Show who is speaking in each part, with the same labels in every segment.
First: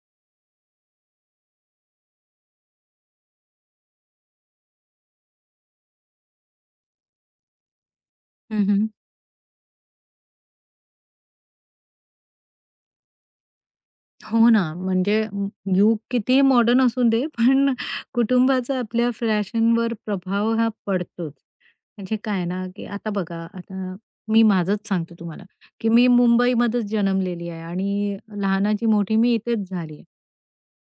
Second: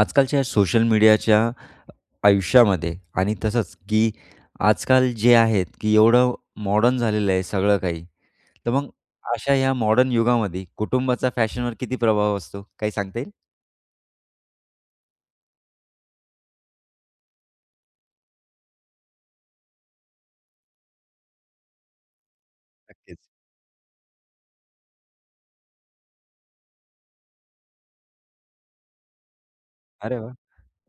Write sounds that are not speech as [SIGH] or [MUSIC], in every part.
Speaker 1: आजकालच्या या सोशल मीडियाच्या आयुष्यामध्ये आणि तसंच की आजकाल जे आहेत की एवढं मॉडर्न झालेलं आहे सगळं काही. तर
Speaker 2: हं,
Speaker 1: मग अशा या मॉडर्न युगामध्ये कुटुंबाचा फॅशनवर किती प्रभाव असतो? काही सांगता येईल?
Speaker 2: हो ना, म्हणजे युग कितीही मॉडर्न असू दे, पण कुटुंबाचा आपल्या फॅशनवर प्रभाव हा पडतोच. म्हणजे काय ना, की आता
Speaker 1: नक्कीच.
Speaker 2: बघा, आता मी माझंच सांगते तुम्हाला, की मी मुंबईमध्येच जन्मलेली आहे आणि लहानाची मोठी मी इथेच झाली आहे.
Speaker 1: अरे वाह!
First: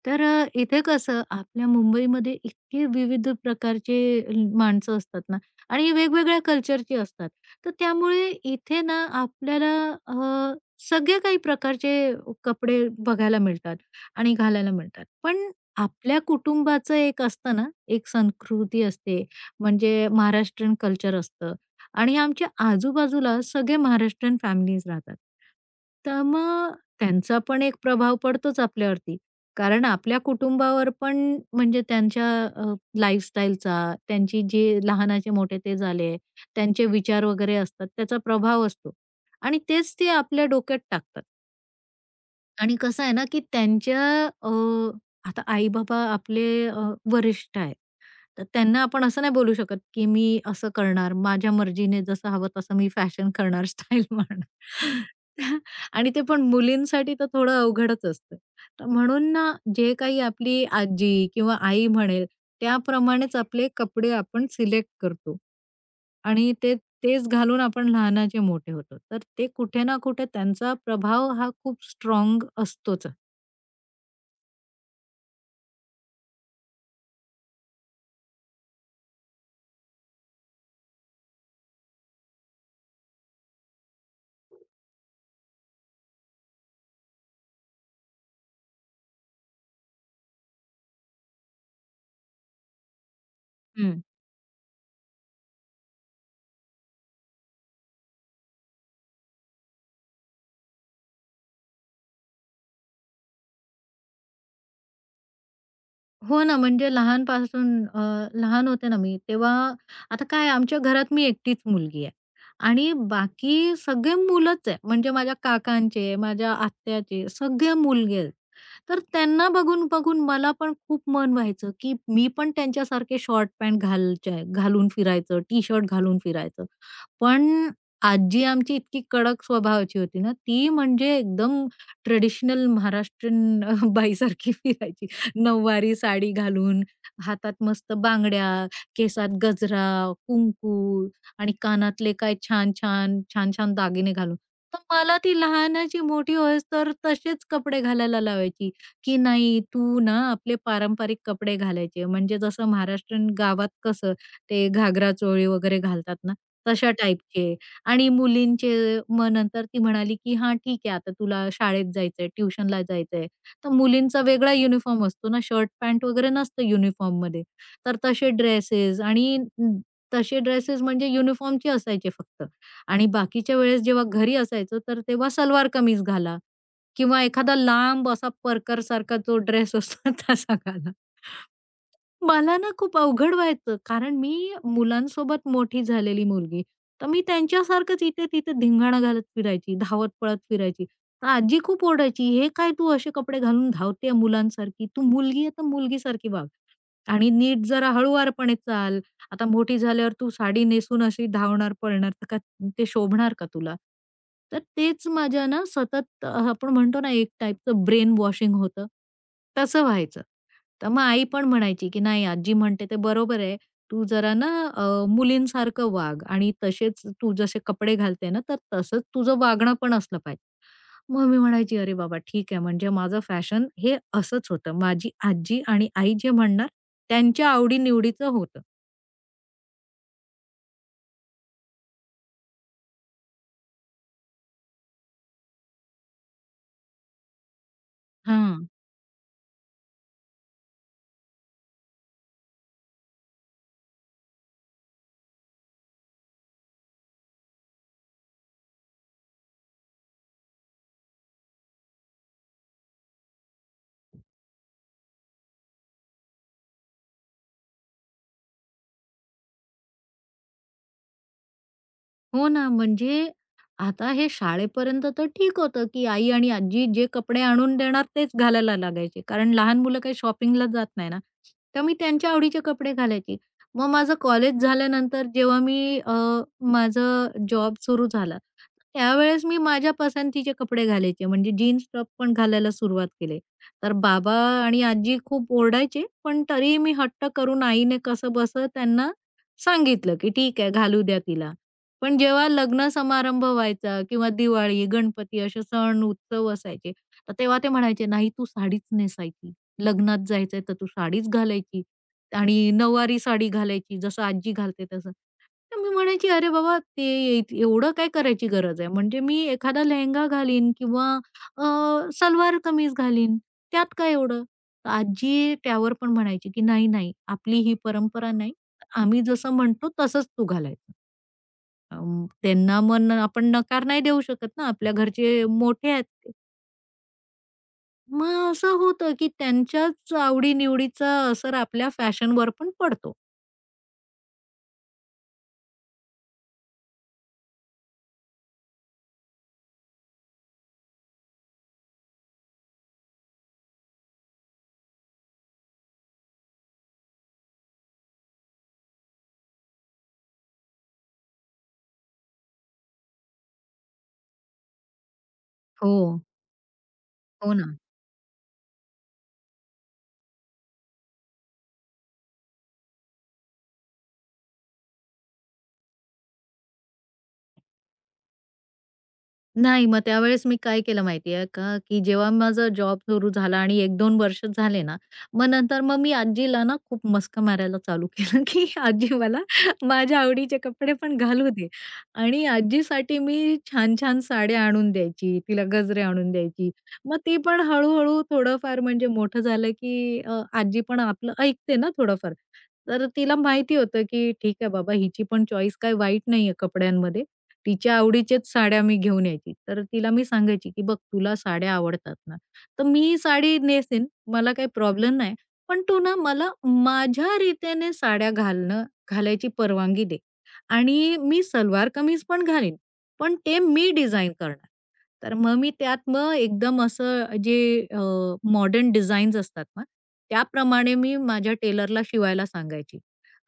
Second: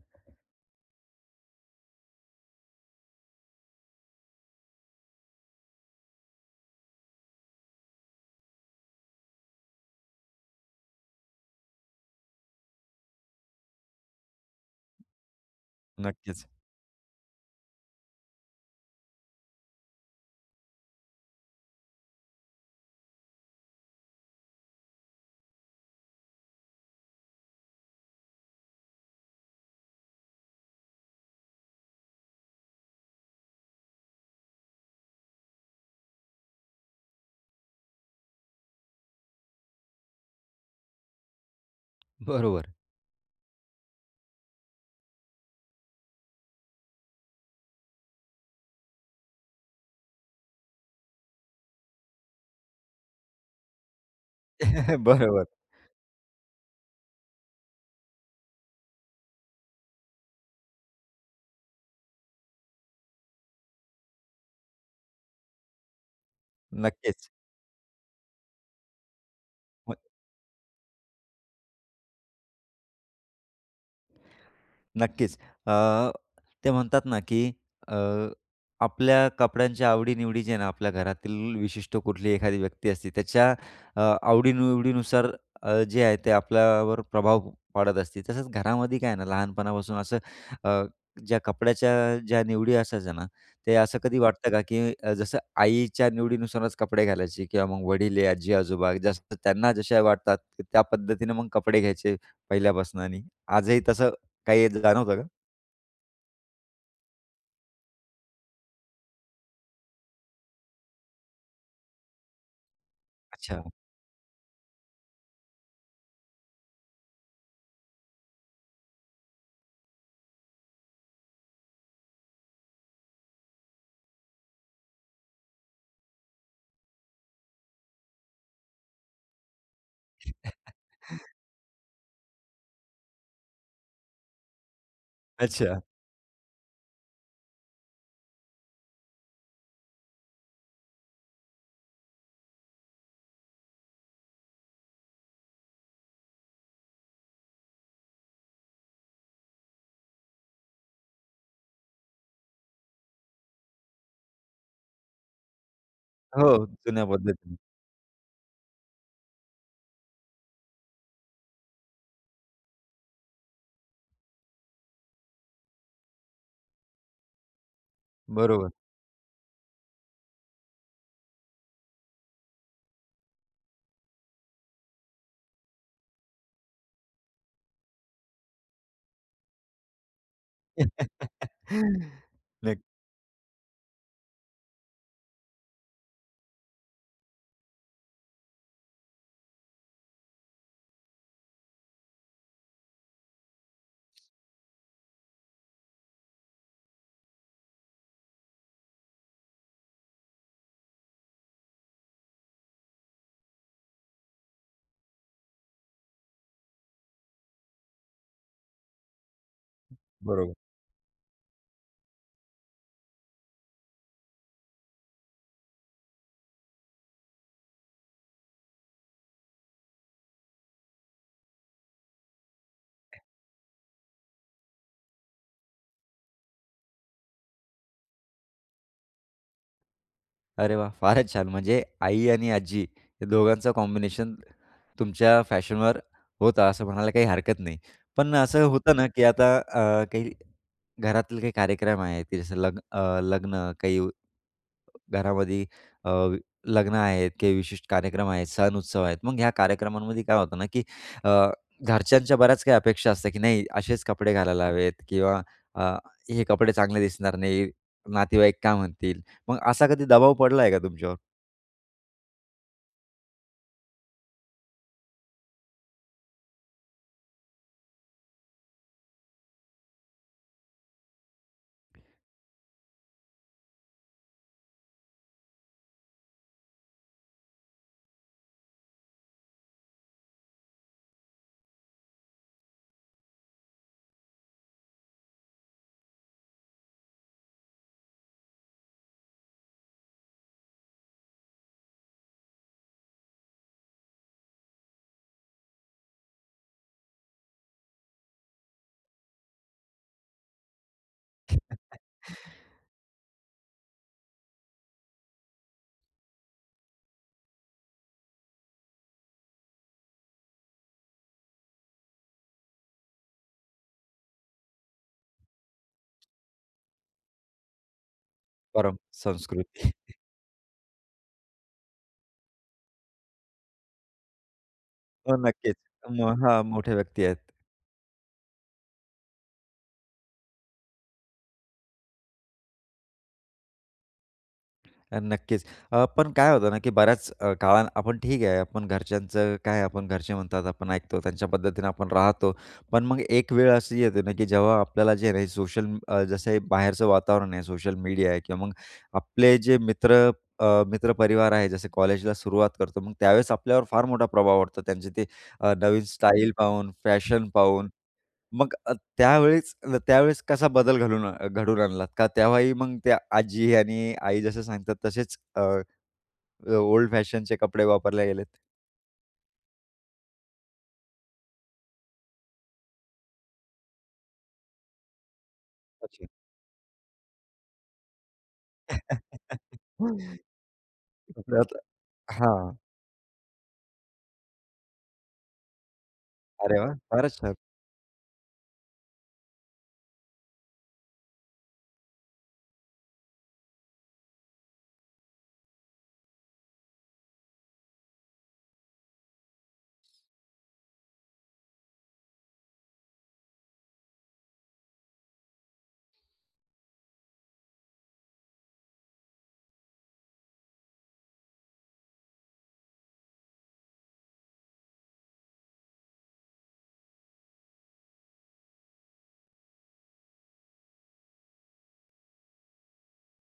Speaker 2: तर इथे कसं आपल्या मुंबईमध्ये इतके विविध प्रकारचे माणसं असतात ना आणि वेगवेगळ्या कल्चरची असतात. तर त्यामुळे इथे ना आपल्याला सगळे काही प्रकारचे कपडे बघायला मिळतात आणि घालायला मिळतात. पण आपल्या
Speaker 1: नक्कीच.
Speaker 2: कुटुंबाचं एक असतं ना, एक संस्कृती असते, म्हणजे महाराष्ट्रीयन कल्चर असतं आणि आमच्या आजूबाजूला सगळे महाराष्ट्रीयन फॅमिलीज राहतात. तर मग त्यांचा पण एक प्रभाव पडतोच आपल्यावरती. कारण आपल्या कुटुंबावर पण म्हणजे त्यांच्या अ, लाईफस्टाईलचा, त्यांची जे लहानाचे मोठे ते झाले, त्यांचे विचार वगैरे असतात त्याचा प्रभाव असतो. आणि तेच ते आपल्या डोक्यात टाकतात.
Speaker 1: बरोबर.
Speaker 2: आणि कसं आहे ना, की अ, आता आई-बाबा आपले वरिष्ठ आहेत. तर त्यांना आपण असं नाही बोलू शकत, की मी असं करणार, माझ्या मर्जीने जसं हवं तसं मी फॅशन करणार, स्टाईल मारणार.
Speaker 1: [LAUGHS] बरोबर.
Speaker 2: [LAUGHS] आणि ते पण मुलींसाठी तर थोडं अवघडच असतं. तर म्हणून ना, जे काही आपली आजी किंवा आई म्हणेल त्याप्रमाणेच आपले कपडे आपण सिलेक्ट करतो. आणि तेच
Speaker 1: नक्कीच.
Speaker 2: घालून आपण लहानाचे मोठे होतो. तर ते कुठे ना कुठे त्यांचा प्रभाव हा खूप स्ट्रॉंग असतोच.
Speaker 1: नक्कीच. अ, ते म्हणतात ना, की अ, आपल्या कपड्यांच्या आवडी-निवडी जे आहे ना, आपल्या घरातील विशिष्ट कुठली एखादी व्यक्ती असते, त्याच्या आवडी-निवडीनुसार जे आहे ते आपल्यावर प्रभाव पाडत असते. तसंच घरामध्ये काय आहे ना, लहानपणापासून असं अ, ज्या कपड्याच्या ज्या निवडी असायच्या ना, ते असं
Speaker 2: हं.
Speaker 1: कधी वाटतं का, की जसं आईच्या निवडीनुसारच कपडे घालायचे किंवा मग वडील आहे, आजी-आजोबा जसं त्यांना जशा वाटतात, त्या पद्धतीने मग कपडे घ्यायचे पहिल्यापासून आणि आजही तसं काही जाणवतं का?
Speaker 2: हो ना, म्हणजे लहान होते ना मी तेव्हा आता काय आमच्या घरात मी एकटीच मुलगी आहे आणि
Speaker 1: अच्छा.
Speaker 2: बाकी सगळे मुलंच आहे. म्हणजे माझ्या काकांचे, माझ्या आत्याचे सगळे मुलगे आहेत. तर त्यांना बघून-बघून मला पण खूप मन व्हायचं, की मी पण त्यांच्यासारखे शॉर्ट पॅन्ट घालच्या घालून फिरायचं, टी-शर्ट घालून फिरायचं. पण आजी आमची इतकी कडक स्वभावाची होती ना, ती
Speaker 1: [LAUGHS]
Speaker 2: म्हणजे एकदम ट्रेडिशनल महाराष्ट्रीयन [LAUGHS] बाईसारखी फिरायची.
Speaker 1: अच्छा.
Speaker 2: नऊवारी साडी घालून, हातात मस्त बांगड्या, केसात गजरा, कुंकू आणि कानातले काय छान-छान, छान-छान दागिने घालून. तर मला ती लहानाची मोठी होईस तर तसेच कपडे घालायला लावायची, की "नाही, तू ना आपले पारंपरिक कपडे घालायचे." म्हणजे जसं महाराष्ट्रीयन गावात कसं ते घागरा-चोळी वगैरे घालतात ना,
Speaker 1: हो,
Speaker 2: तशा
Speaker 1: जुन्या पद्धतीने.
Speaker 2: टाईपचे आणि मुलींचे मग नंतर ती म्हणाली, की "हां, ठीक आहे आता तुला शाळेत जायचंय, ट्युशनला जायचंय." तर मुलींचा वेगळा युनिफॉर्म असतो ना, शर्ट, पॅन्ट वगैरे नसतं युनिफॉर्ममध्ये. तर तसे
Speaker 1: बरोबर.
Speaker 2: ड्रेसेस तसे ड्रेसेस म्हणजे युनिफॉर्मचे असायचे फक्त आणि बाकीच्या वेळेस जेव्हा घरी असायचो, तर तेव्हा सलवार कमीज घाला किंवा एखादा लांब असा परकरसारखा जो ड्रेस असतो [LAUGHS] तसा घाला.
Speaker 1: [LAUGHS]
Speaker 2: मला ना
Speaker 1: नाही,
Speaker 2: खूप अवघड व्हायचं, कारण मी मुलांसोबत मोठी झालेली मुलगी. तर मी त्यांच्यासारखंच इथे-तिथे धिंगाणा घालत फिरायची, धावत-पळत फिरायची. तर आजी खूप ओरडायची, "हे काय तू असे कपडे घालून धावते आहे मुलांसारखी? तू मुलगी आहे तर मुलगीसारखी वाग आणि नीट जरा हळूवारपणे चाल. आता मोठी झाल्यावर तू साडी नेसून अशी धावणार, पळणार तर का ते शोभणार का तुला?" तर तेच माझ्या ना सतत आपण म्हणतो ना एक टाइपचं ब्रेन वॉशिंग होतं, तसं व्हायचं.
Speaker 1: बरोबर.
Speaker 2: तर मग आई पण म्हणायची, की "नाही आजी म्हणते ते बरोबर आहे. तू जरा ना अ, मुलींसारखं वाग आणि तसेच तू जसे कपडे घालते ना, तर तसंच तुझं वागणं पण असलं पाहिजे." मग मी म्हणायची, "अरे बाबा ठीक आहे." म्हणजे माझं फॅशन हे असंच होतं. माझी आजी आणि आई जे म्हणणार त्यांच्या आवडी होतं.
Speaker 1: अरे वाह! फारच छान. म्हणजे आई आणि आजी या दोघांचं कॉम्बिनेशन तुमच्या फॅशनवर होता असं म्हणायला काही हरकत नाही. पण असं
Speaker 2: हां.
Speaker 1: होतं ना, की आता काही घरातील काही कार्यक्रम आहेत, की जसं लग्न लग्न काही घरामध्ये अ, वि- लग्न आहेत काही विशिष्ट कार्यक्रम आहेत, सण-उत्सव आहेत. मग ह्या कार्यक्रमांमध्ये काय होतं ना, की अ, घरच्यांच्या बऱ्याच काही अपेक्षा असतात, की नाही असेच कपडे घालायला हवेत किंवा अ, हे कपडे चांगले दिसणार नाही, नातेवाईक काय म्हणतील? मग असा कधी दबाव पडला आहे का तुमच्यावर?
Speaker 2: हो ना, म्हणजे आता हे शाळेपर्यंत तर ठीक होतं, की आई आणि आजी जे कपडे आणून देणार तेच घालायला लागायचे. कारण लहान मुलं काही शॉपिंगला जात नाही ना, तर मी त्यांच्या आवडीचे कपडे घालायची. मग माझं कॉलेज झाल्यानंतर जेव्हा माझं जॉब सुरू झाला, त्यावेळेस मी माझ्या पसंतीचे कपडे घालायचे. म्हणजे जीन्स टॉप पण घालायला सुरुवात केली. तर बाबा आणि आजी खूप ओरडायचे, पण तरीही मी हट्ट करून आईने कसंबसं त्यांना सांगितलं, की ठीक आहे घालू द्या तिला. पण जेव्हा लग्न समारंभ व्हायचा किंवा दिवाळी, गणपती असे सण उत्सव असायचे, तर तेव्हा ते म्हणायचे, "नाही तू साडीच नेसायची. लग्नात जायचंय तर तू साडीच घालायची आणि नऊवारी साडी घालायची जसं आजी घालते तसं." तर मी म्हणायची, "अरे बाबा ते एवढं काय करायची गरज आहे? म्हणजे मी एखादा लेहेंगा घालीन किंवा अ, सलवार कमीज घालीन, त्यात काय एवढं?" तर आजी त्यावर पण म्हणायची, की "नाही, नाही, आपली ही परंपरा नाही.
Speaker 1: परम
Speaker 2: आम्ही जसं म्हणतो
Speaker 1: संस्कृती.
Speaker 2: तसंच तू घालायचं." त्यांना मग आपण नकार नाही देऊ शकत ना, आपल्या
Speaker 1: हो,
Speaker 2: घरचे
Speaker 1: नक्कीच.
Speaker 2: मोठे आहेत ते.
Speaker 1: मग हां, मोठ्या व्यक्ती आहेत.
Speaker 2: मग असं होतं की त्यांच्याच आवडी-निवडीचा असर आपल्या फॅशनवर पण पडतो.
Speaker 1: नक्कीच. पण काय होतं ना, की बऱ्याच काळानं आपण ठीक आहे, आपण घरच्यांचं काय आपण घरचे म्हणतात, आपण ऐकतो, त्यांच्या पद्धतीनं आपण राहतो. पण मग एक वेळ अशी येते ना, की जेव्हा आपल्याला जे आहे सोशल जसं हे बाहेरचं वातावरण आहे, सोशल मीडिया आहे किंवा मग आपले जे मित्र मित्रपरिवार आहे, जसे कॉलेजला सुरुवात करतो, मग त्यावेळेस आपल्यावर फार मोठा प्रभाव पडतो. त्यांचे ते
Speaker 2: हो,
Speaker 1: नवीन स्टाईल पाहून, फॅशन
Speaker 2: हो ना.
Speaker 1: पाहून मग अ, त्यावेळेस त्यावेळेस कसा बदल घडवून आणलात का? तेव्हाही मग त्या आजी आणि आई जसं सांगतात तसेच ओल्ड फॅशनचे कपडे वापरले गेलेत?
Speaker 2: नाही, मग त्यावेळेस मी काय केलं माहिती का, की जेव्हा माझा जॉब सुरू झाला आणि 1-2 वर्ष झाले ना, मग नंतर मग मी
Speaker 1: अच्छा.
Speaker 2: आजीला ना खूप मस्का मारायला चालू केलं, [LAUGHS] की आजी मला माझ्या आवडीचे कपडे पण
Speaker 1: [LAUGHS]
Speaker 2: घालू दे.
Speaker 1: तर
Speaker 2: आणि
Speaker 1: हां.
Speaker 2: आजीसाठी मी छान-छान साड्या आणून द्यायची, तिला गजरे आणून द्यायची.
Speaker 1: अरे वाह!
Speaker 2: मग
Speaker 1: फारच
Speaker 2: ती
Speaker 1: छान,
Speaker 2: पण हळू थोडंफार म्हणजे मोठं झालं, की आजी पण आपलं ऐकते ना थोडंफार. तर तिला माहिती होतं, की ठीक आहे बाबा हिची पण चॉईस काही वाईट नाहीये कपड्यांमध्ये. तिच्या आवडीच्याच साड्या मी घेऊन यायची. तर तिला मी सांगायची, की "बघ तुला साड्या आवडतात ना, तर मी ही साडी नेसेन, मला काही प्रॉब्लेम नाही. पण तू ना मला माझ्या रीतीने साड्या घालणं घालायची परवानगी दे आणि मी सलवार कमीज पण घालीन, पण ते मी डिझाइन करणार." तर मग मी त्यात मग एकदम असं जे मॉडर्न डिझाईन्स असतात ना, त्याप्रमाणे मी माझ्या टेलरला शिवायला सांगायची.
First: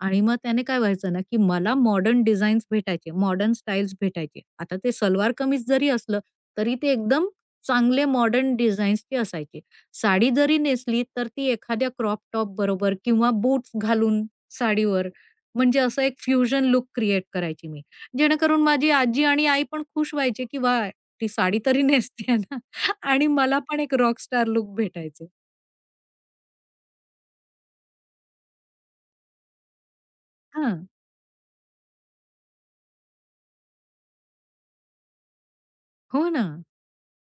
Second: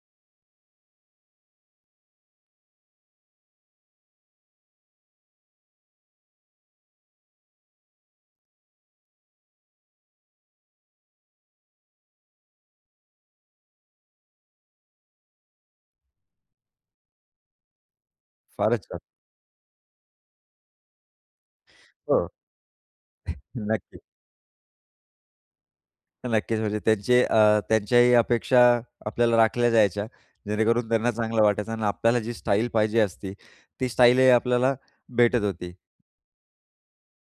Speaker 2: आणि मग त्याने काय व्हायचं ना, की मला मॉडर्न डिझाईन्स भेटायचे, मॉडर्न स्टाईल्स भेटायचे. आता ते सलवार कमीज जरी असलं, तरी ते एकदम चांगले मॉडर्न डिझाईन्सचे असायचे. साडी जरी नेसली, तर ती एखाद्या क्रॉप टॉप बरोबर किंवा बूट्स घालून साडीवर, म्हणजे असं एक फ्युजन लूक क्रिएट करायची मी. जेणेकरून
Speaker 1: फारच
Speaker 2: माझी
Speaker 1: छान.
Speaker 2: आजी आणि आई पण खुश व्हायची, की "वाह! ती साडी तरी
Speaker 1: हो.
Speaker 2: नेसतेय ना" [LAUGHS] आणि मला पण एक
Speaker 1: नक्की.
Speaker 2: रॉकस्टार लूक भेटायचं.
Speaker 1: नक्कीच म्हणजे त्यांचे त्यांच्याही अपेक्षा आपल्याला राखल्या जायच्या,
Speaker 2: हां.
Speaker 1: जेणेकरून त्यांना चांगलं वाटायचं आणि आपल्याला जी स्टाईल पाहिजे असती, ती स्टाईलही आपल्याला भेटत होती.
Speaker 2: हो ना.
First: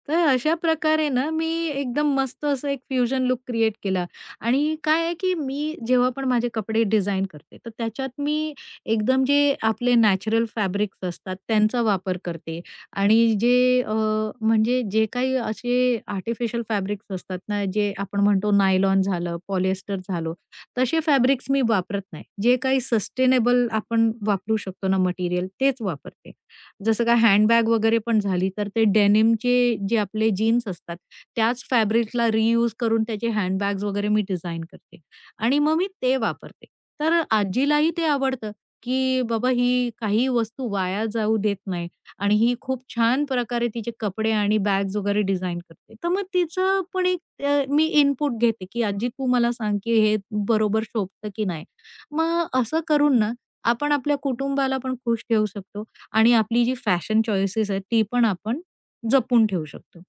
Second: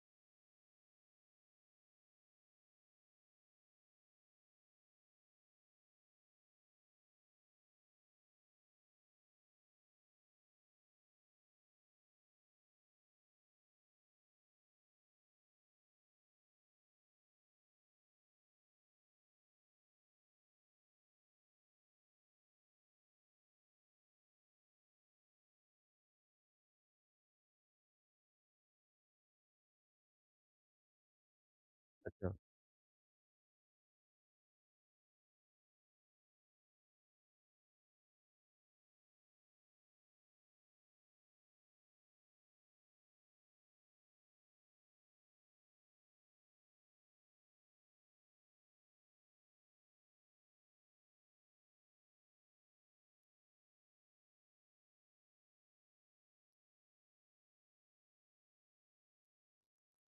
Speaker 2: तर अशा प्रकारे ना, मी एकदम मस्त असं एक फ्युजन लुक क्रिएट केला आणि काय आहे, की मी जेव्हा पण माझे कपडे डिझाइन करते, तर त्याच्यात मी एकदम जे आपले नॅचरल फॅब्रिक्स असतात, त्यांचा वापर करते आणि अ, म्हणजे जे काही असे आर्टिफिशियल फॅब्रिक्स असतात ना, जे आपण म्हणतो नायलॉन झालं, पॉलिएस्टर झालं, तसे फॅब्रिक्स मी वापरत नाही. जे काही सस्टेनेबल आपण वापरू शकतो ना मटेरियल, तेच वापरते. जसं का हँडबॅग वगैरे पण झाली, तर ते डेनिमचे जे आपले जीन्स असतात, त्याच फॅब्रिकला रियूज करून त्याचे हँडबॅग्स वगैरे मी डिझाइन करते आणि मग मी ते वापरते. तर आजीलाही ते आवडतं, की बाबा ही काही वस्तू वाया जाऊ देत नाही आणि ही खूप छान प्रकारे तिचे कपडे आणि बॅग्स वगैरे डिझाइन करते. तर मग तिचं पण मी इनपुट घेते, की "आजी तू मला सांग, की हे बरोबर शोभतं की नाही?" मग असं करून ना, आपण आपल्या कुटुंबाला पण खुश ठेवू शकतो आणि आपली जी फॅशन चॉईसेस आहेत, ती पण आपण जपून ठेवू शकतो.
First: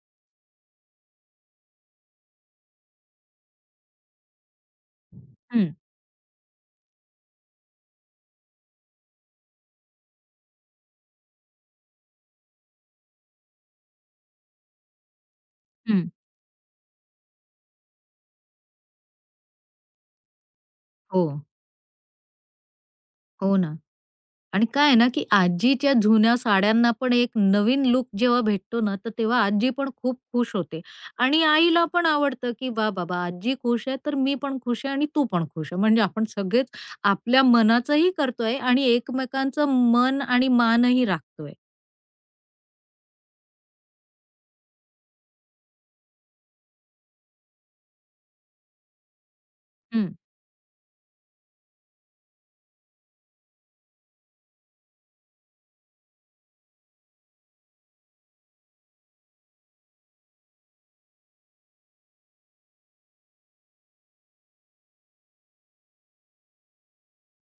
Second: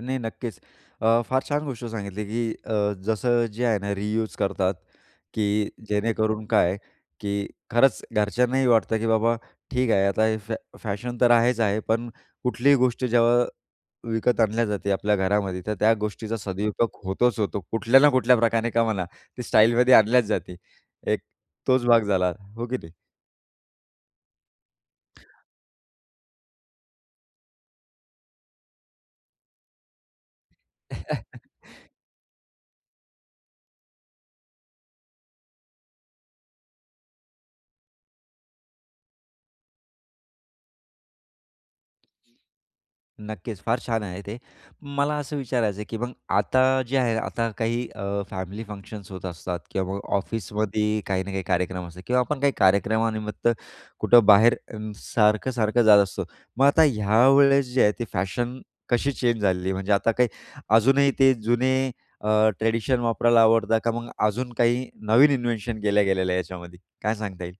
Speaker 1: नाही, नक्कीच. फार छान गोष्ट सांगितली, की जसं जे आहे ना रियूज करतात, की
Speaker 2: हं,
Speaker 1: जेणेकरून काय, की खरंच घरच्यांनाही वाटतं, की बाबा ठीक आहे, आता हे फॅ फॅशन तर आहेच आहे, पण कुठलीही गोष्ट जेव्हा विकत आणल्या जाते आपल्या घरामध्ये, तर त्या
Speaker 2: हं.
Speaker 1: गोष्टीचा सदुपयोग होतोच होतो. कुठल्या ना कुठल्या प्रकारे का म्हणा, ती स्टाईलमध्ये आणल्याच जाते. एक
Speaker 2: हो,
Speaker 1: तोच भाग झाला, हो की नाही?
Speaker 2: हो ना. आणि काय आहे ना, की आजीच्या जुन्या साड्यांना पण एक नवीन लुक जेव्हा भेटतो ना, तर तेव्हा आजी पण खूप खुश होते. आणि
Speaker 1: [LAUGHS]
Speaker 2: आईला पण आवडतं, की "वाह बाबा! आजी खुश आहे, तर मी पण खुश आहे आणि तू पण खुश आहे." म्हणजे आपण सगळेच आपल्या मनाचंही करतोय आणि एकमेकांचं मन आणि मानही राखतोय.
Speaker 1: नक्कीच, फार छान आहे ते. मला असं विचारायचं आहे, की मग आता जे आहे ना, आता काही फॅमिली फंक्शन्स होत असतात किंवा मग ऑफिसमध्ये काही ना काही कार्यक्रम असतात किंवा आपण काही कार्यक्रमानिमित्त कुठं बाहेर सारखं-सारखं जात असतो. मग आता ह्यावेळेस जे आहे ती फॅशन कशी चेंज झालेली? म्हणजे आता काही अजूनही ते जुने ट्रेडिशन वापरायला आवडतं का मग अजून काही नवीन इन्व्हेन्शन केल्या गेलेलं आहे याच्यामध्ये? काय सांगता येईल?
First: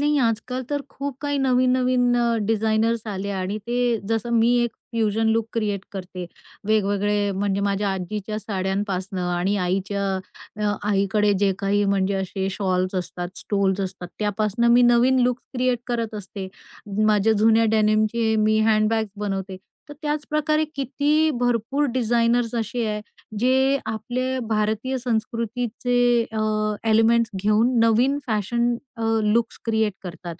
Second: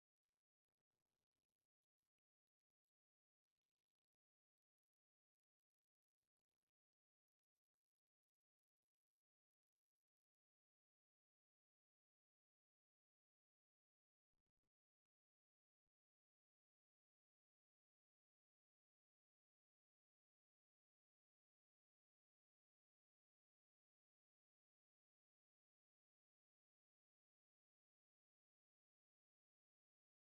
Speaker 2: नाही, आजकाल तर खूप काही नवीन-नवीन डिझायनर्स आले आणि ते जसं मी एक फ्युजन लुक क्रिएट करते. वेगवेगळे म्हणजे माझ्या आजीच्या साड्यांपासनं आणि आईकडे जे काही म्हणजे असे शॉल्स असतात, स्टोल्स असतात, त्यापासनं मी नवीन लुक क्रिएट करत असते. माझ्या जुन्या डेनिमचे मी हँडबॅग्स बनवते. तर त्याच प्रकारे किती भरपूर डिझायनर्स असे आहे, जे आपले भारतीय संस्कृतीचे एलिमेंट्स घेऊन नवीन फॅशन लुक्स क्रिएट करतात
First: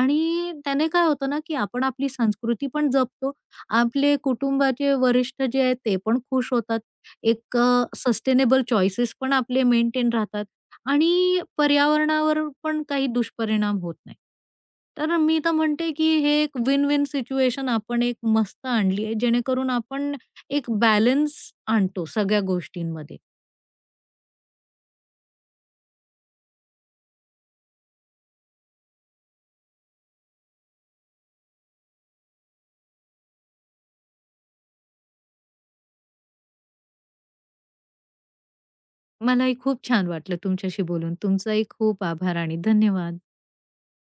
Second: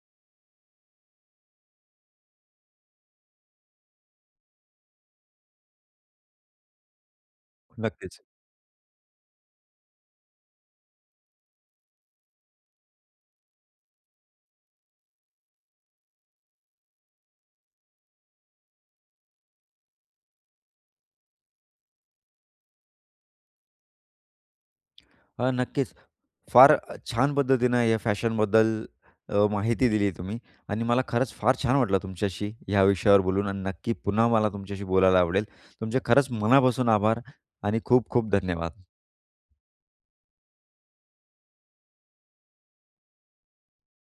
Speaker 2: आणि त्याने काय होतं ना, की आपण आपली संस्कृती पण जपतो. आपले कुटुंबाचे वरिष्ठ जे आहेत ते पण खुश होतात. एक
Speaker 1: नक्कीच.
Speaker 2: सस्टेनेबल चॉईसेस पण आपले मेंटेन राहतात आणि पर्यावरणावर पण काही दुष्परिणाम होत नाही. तर मी तर म्हणते, की हे एक विन-विन सिच्युएशन आपण एक मस्त आणली आहे, जेणेकरून आपण एक बॅलन्स आणतो सगळ्या गोष्टींमध्ये.
Speaker 1: नक्कीच. फार छान पद्धतीनं या फॅशनबद्दल माहिती दिली तुम्ही आणि मला खरंच फार छान वाटलं तुमच्याशी ह्या विषयावर बोलून आणि नक्की पुन्हा मला तुमच्याशी बोलायला आवडेल. तुमचे खरंच मनापासून आभार आणि खूप खूप धन्यवाद.
Speaker 2: मलाही खूप छान वाटलं तुमच्याशी बोलून. तुमचाही खूप आभार आणि धन्यवाद.